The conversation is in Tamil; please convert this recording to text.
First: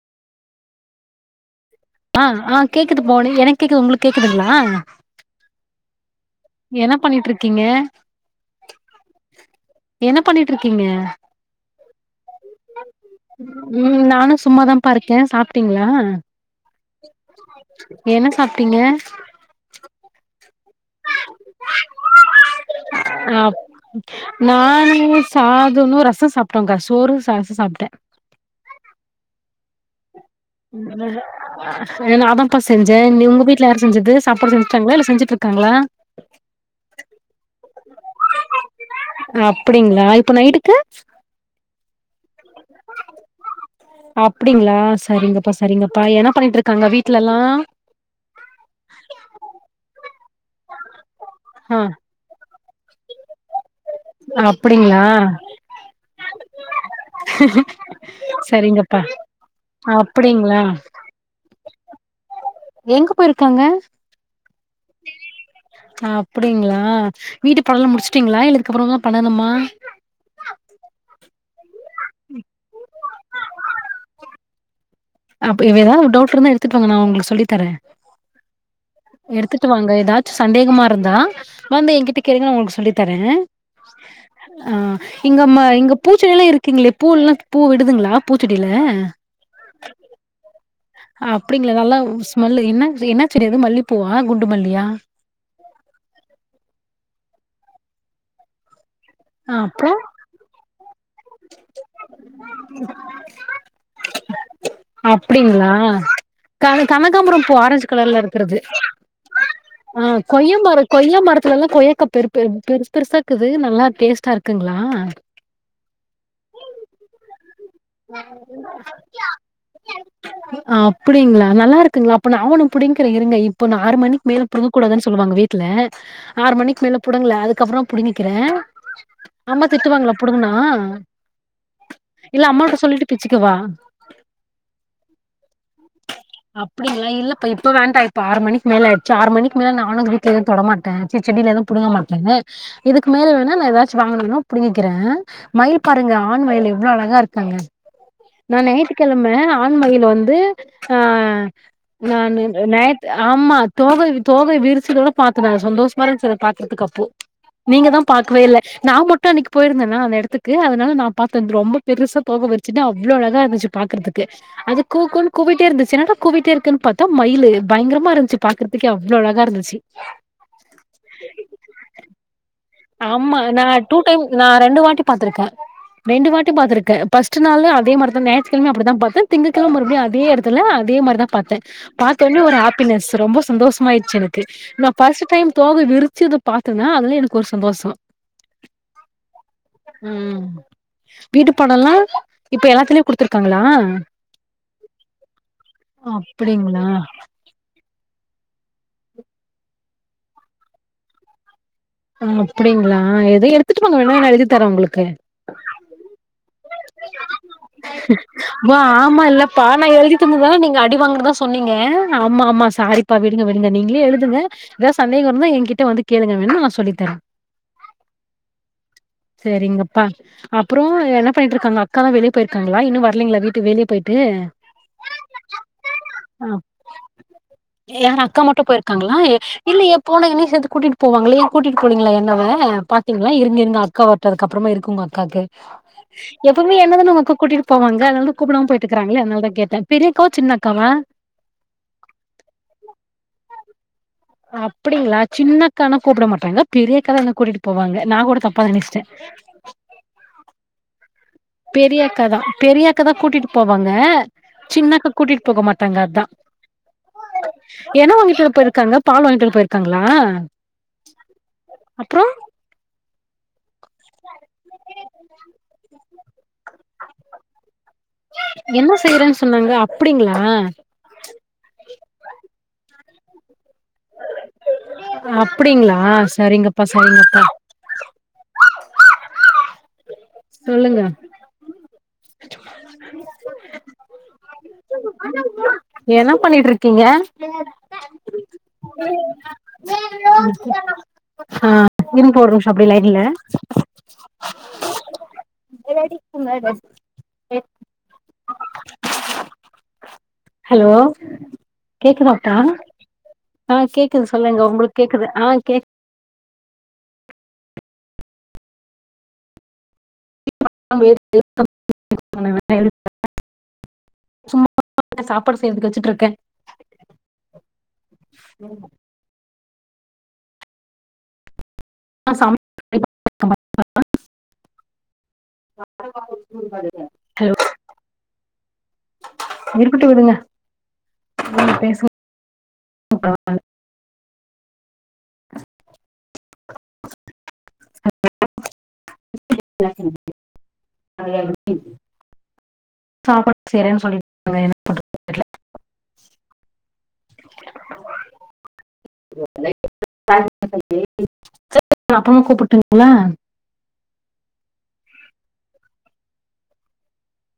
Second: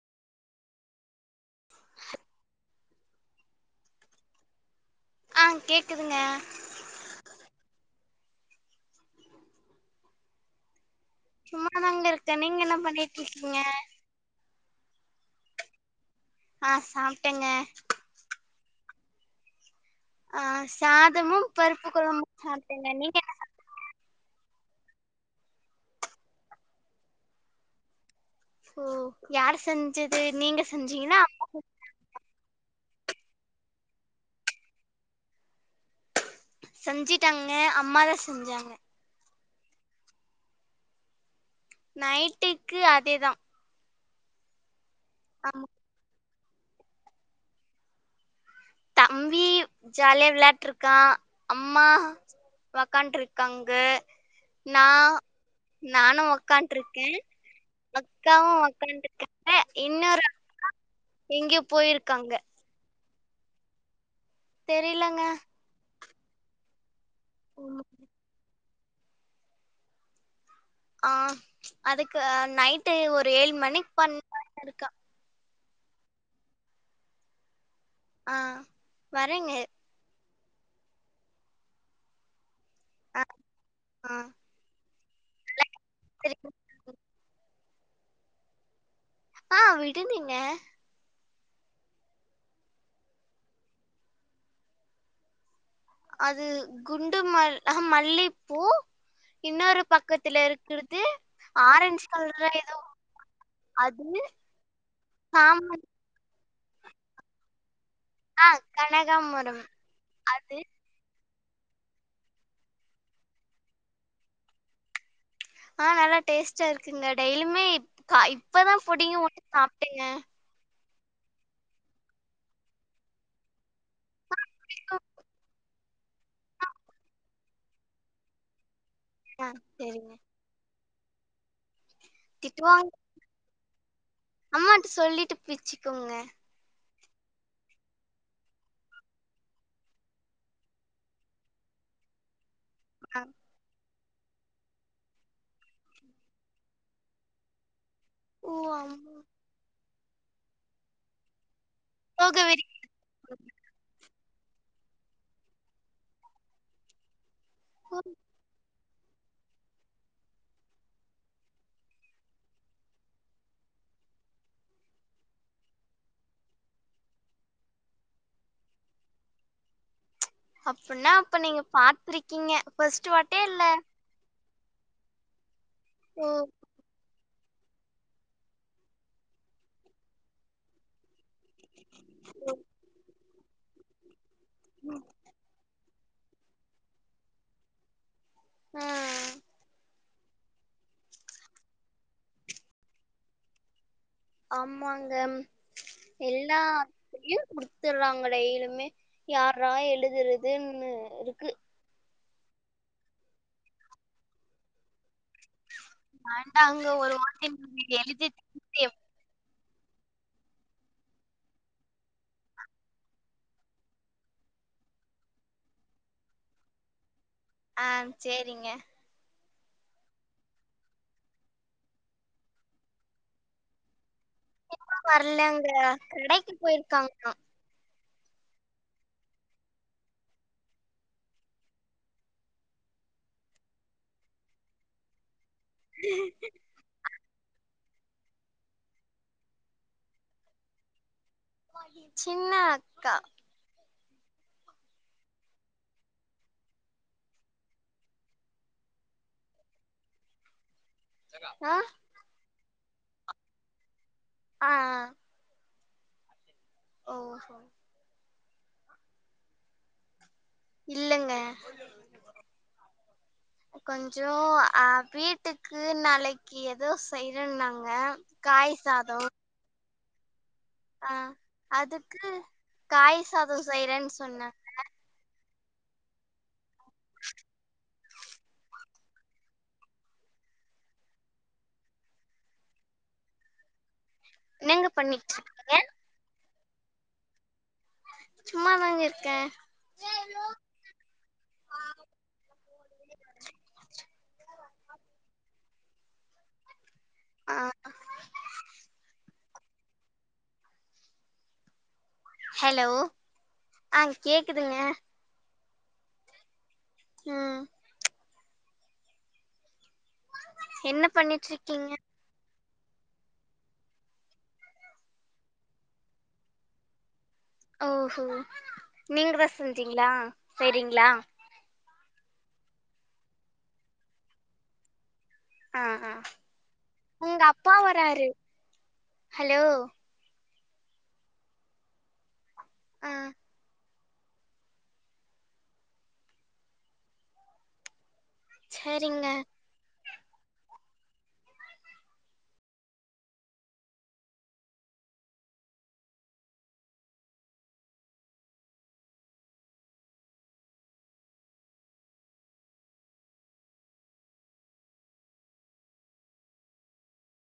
ஆஹ் ஆஹ் கேக்குது [unintelligible] எனக் கேக்குது உங்களுக்கு கேக்குதுங்களா ஆஹ் கேக்குதுங்க என்ன பண்ணிட்ருக்கீங்க என்ன பண்ணிட்ருக்கீங்க சும்மாதாங்க இருக்கே நீங்க என்ன பண்ணிட்டு இருக்கீங்க பா இருக்கே சாப்ட்டீங்களா ஆ சாப்ட்டேங்க என்ன சாப்ட்டீங்க ஆ சாதமு பருப்பு கொழம்பும் சாப்ட்டேங்க நீங்க ஆ என்ன சாப் நானு சாதனு ரசம் சாப்ட்டோகா சோறு சாசும் சாப்ட்டே ஓ யார் செஞ்சது நீங்க செஞ்சீங்களா அம்மா ஏன்னா அதான் பஸ் செஞ்சே நீ உங்க வீட்ல யாரு செஞ்சது சாப்பாடு செஞ்சுட்டாங்களா இல்ல செஞ்சட்டு இருக்காங்களா செஞ்சுட்டாங்க அம்மாதா செஞ்சாங்க அப்படிங்களா இப்ப நைட்டுக்கு நைட்டுக்கு அதேதா அப்டிங்களா செரிங்கப்பா ஆமா செரிங்கப்பா ஏனா ன்ன பண்ணிட்டு இருக்காங்க வீட்லலாம் தம்பி ஜாலியா விளையாட்டு இருக்கான் ஆ அம்மா வக்கான்ட் இருக்காங் அப்டிங்களா கன்ட்ரு கேன் அக்காவும் சரிங்கப்பா வக்காந்துருக்காங்க இன்னொரு அப்டிங்களா அக்கா எங்கயோ போயிருக்காங்க எங்க போயிருக்காங்க தெரிலங்க அப்டிங்களா வீட்டு பாடலா முடிச்சுட்டீங்களா இல்ல அப்பறோதா பண்ணணுமா ஆ அதுக்கு நைட்டு ஒரு ஏழு மணி பண்ண இருக்க அப்ப எதாவுது டவுட் இருந்தா எடுத்துட்டு வாங்க நான் உங்களுக்கு சொல்லி தரேன் ஆ வரேங்க எடுத்துட்டு வாங்க ஏதா சந்தேகமா இருந்தா வந்து என்கிட்ட கேளுங்க நான் உங்களுக்கு சொ சொல்லி ஆ தரேன் ஆ ஆஹ் இங்க நல்லா ம இங்க பூச்ச கேக்குறீங்க. எல்லாம் இருக்கிங்களே பூல்லாம் பூ விடுதுங்களா பூச்செடில ஆஹ் விடுதுங்க அப்டிங்களா நல்லா ஸ்மெல் என்ன என்ன செடி இது மல்லிப்பூவா குண்டு மல்லியா அது குண்டு மல் மல்லிப்பூ ஆ இன்னொரு அப்றோ பக்கத்துல இருக்றது ஆரஞ்ச் கலர் இதோ அது அப்டிங்களா சாமந்தி க கனகாபுரம் பூ ஆரஞ்ச் கலர்ல்ல ஆ இருக்கிறது கனகாமரம் ஆ அது கொய்ய மரம் கொய் கொய்யா மரத்துலல்லா கொய்யக்கா பெரு பெரு பெருசு பெருசயிறுக்குது நல்லா டேஸ்ட்டா இருக்குங்களா ஆ நல்லா டேஸ்டா இருக்குங்க டெய்லிமே ஆ இப்பதா புடிங்கி ஒன் சாப்ட்டங்க அப்படிங்களா நல்லா இருக்குங்களா அப்ப நா ஒன்னு புடிங்கிற இருங்க‌ இப்ப ஆறு மணிக்கு மேல புடுங்கக்கூடாதுன்னு சொல்லுவாங்க வீட்டுல ஆறு மணிக்கு மேல புடுங்கள அதுக்கப்பற புடிங்க்கிறே ஆ அம்மா திட்டுவாங்களா சரிங்க புடுங்கனா இல்ல அம்மாட்ட திட்டுவாங்க சொல்லிட்டு பிச்சுக்குவா அம்மாட்ட சொல்லிட்டு பிச்சுக்கோங்க அப்படிங்கள இல்ல இப்ப வேண்டா இப்ப ஆறு மணிக்கு மேல ஆய்டுச்சு ஆறு மிக்கு மேல நானு வீட்ல எது தொடமாட்ட சி செடியில எதவு புடுங்க மாட்டனே இதுக்கு ஆ மேல வேணா நா எதா வாங்கனும்ன புடிங்கிக்கிறேன் மயில் பாருங்க ஆண் மயில் எவ்ளோ அழகாருங்கங்க ஓ நா அம்மா நேயித்துக்கெழம ஆண் மயில் வ வந்து ஆஹ் போக நான்னு நேத் ஆமா தோக வி தோகை விரிச்சதோட பாத்த நா சந்தோஷமா இருஞ்சி அத பாக்றதுக்கு அப்போ நீங்க தா வரைக்கும் பாக்கவேல்ல நா மட்டு அன்னைக்கு போயிருந்தனா அந்த எத்துக்கு அதனால நா பாத்தே ரொம்ப பெருசா தோக விரி சிட்டு அவ்ளோ அழகா இருந்துச்சு பாக்றதுக்கு அது கூ கூ ன்னு குவ்விட்டே இருந்துச்சு என்னடா குவ்விட்டே இருக்குன்னு பாத்தா மயிலு பய்ங்ரமா இருந்துச்சு பாக்றதுக்கே அவ்ளோ அழகா இருந்துச்சு அப்பன்னா அப்ப நீங்க பாத்ரிக்கீங்க ஆமா நா டூ டைம் நா ரெண்டு வாட்டி பாத்ருக்கே ஓ ரெண்டு வாட்டி பாத்ருக்கே பஸ்ட்டு நாளு அதே மாரிதா ஞாயிற்று கெழம அப்டிதா பாத்தே திங்க கெழம மறுபடியு அதே எடத்துல அதே மாரிதா பாத்தே பதொட்னே ஒரு ஹாப்பினஸ் ரொம்ப சந்தோஷ் சந்தோஷமாயிருச் எனக் நா பர்ஸ்ட்டு டைம் தோக விறுச் ச்சுது பாத்தன அதுலே எனக் ஒரு சந்தோஷோ ஆஹ் உம் வீட்டுபாடல்லா இப்ப எல்லாத்துலயு குடுத்துருக்காங்களா ஆமாங்க அப்டிங்களா எல்லாத்தையு குடுத்துடுறாங்க டெயிலுமே யார்ரா எழுதுறதுன்னு இருக்கு ஆஹ அப்டிங்ளா எத எடுத்துட்டு வாங்க வேண நா எழுதி தரே உங்ளுக்கு வேண்டாங்க ஒரு வாட்டி நீங்க எழுதி [inaudible] பா நா எழுதந்துதான நீங்க அடிவாங்குநதா சொன்னீங்க ஆமா ஆமா சாரிப்பா விடுங்க விடுங்க நீங்ளே எழுதுங்க ஏதா சந்தேக இருந்தா என்கிட்ட வந்து கேளுங்க வேணுனா நா சொல்லித்தரே ஆஹ் சேரிங்க செரிங்கப்பா அப்றோ எனப் பண்ணிட்ருக்காங்க அக்கால வெளிய பொயிருக்காங்களா இன்னு வர்லிங்ல வீட்டுக்கு வெளிய பொய் இன்னும் வரலங்க ஆ கடைக்கு போய்ருக்காங்காலா யாரு அக்கா மட்டு பொயிருக்காங்களா இல்லையே போன என்னையு சேத்து கூட்டிட்டு போவாங்ளே ஏ கூட்டிட்டு போலீங்ளா என்ன அவ பாத்தீங்களா இருங்க இருங்க அக்கா வர்ட்டு அதுக்கு அப்றமா இருக்கு உங்க அக்காக்கு எப்பவுமே என்னதானா உங்க அக்கா கூட்டிட்டு போவாங்க அதனாலதா கூப்டாம போய்ட்ருக்காங்ளே அதனாலதா கேட்டே பெரியக்காவா சின்னக்காவா சின்ன அக்கா அப்டிங்களா சின்னக்கானா கூப்டமாட்டாங்க பெரியக்காதா என்ன கூட்டிட்டு போவாங்க நா கூட தப்பா நெனச்டே ஆ பெரிய அக்காதா பெரியக் கா தா கூட்டிட்டு போவாங்க ஆ சின்னாக்கா கூட்டிட்டு போக மாட் தங்க அதா ஓஹோ என்ன வாங்கிட் வர போய்ருக்காங்க பால் வாங்கிட்டு வர போய்ருக்காங்களா இல்லங்க கொஞ்சோ அஹ் வீட்டுக்கு நாளைக் ஏதோ செய்றன்னாங்க காய் என்ன சாத செய்றேன்னு சொன்னாங்க அப்டிங்களா ஆஹ் அதுக்கு காய் சாதோ செய்றேன்னு சொன்னாங்க அப்டிங்களா சரிங்க அப்ப சரிங்கப்பா சொல்லுங்க என்னங்க பண்ணிட்டு இருக்கீங்க ஏனா பண்ணிட்டு இருக்கீங்க சும்மாதாங்க இருக்கே ஆஹ் [unintelligible] போட்ற அப்டே லைன்ல [inaudible] ஆஹ் ஹலோ கேக்குதாப்பா ஹலோ ஆஹ் ஆ கேக்குது சொல்லுங்க கேக்குதுங்க உங்களுக்கு கேக்குது ஆஹ் கேக் உம் என்ன பண்ணிட்டுருக்கிங்க [inaudible] சாப்பாடு செய்றதுக்கு வச்சுட்டுருக்க ஓஹோ நீங்க ஃபஸ் செஞ்சீங்களா செய்ரிங்களா [inaudible] ஆ ஆ உங்க ஹலோ அப்பா வராரு ஹலோ இருக்கட்டு விடுங்க பேச [inaudible] ஆ [inaudible] சரிங்க [inaudible] [inaudible] அப்பறமா கூப்பட்டுங்களா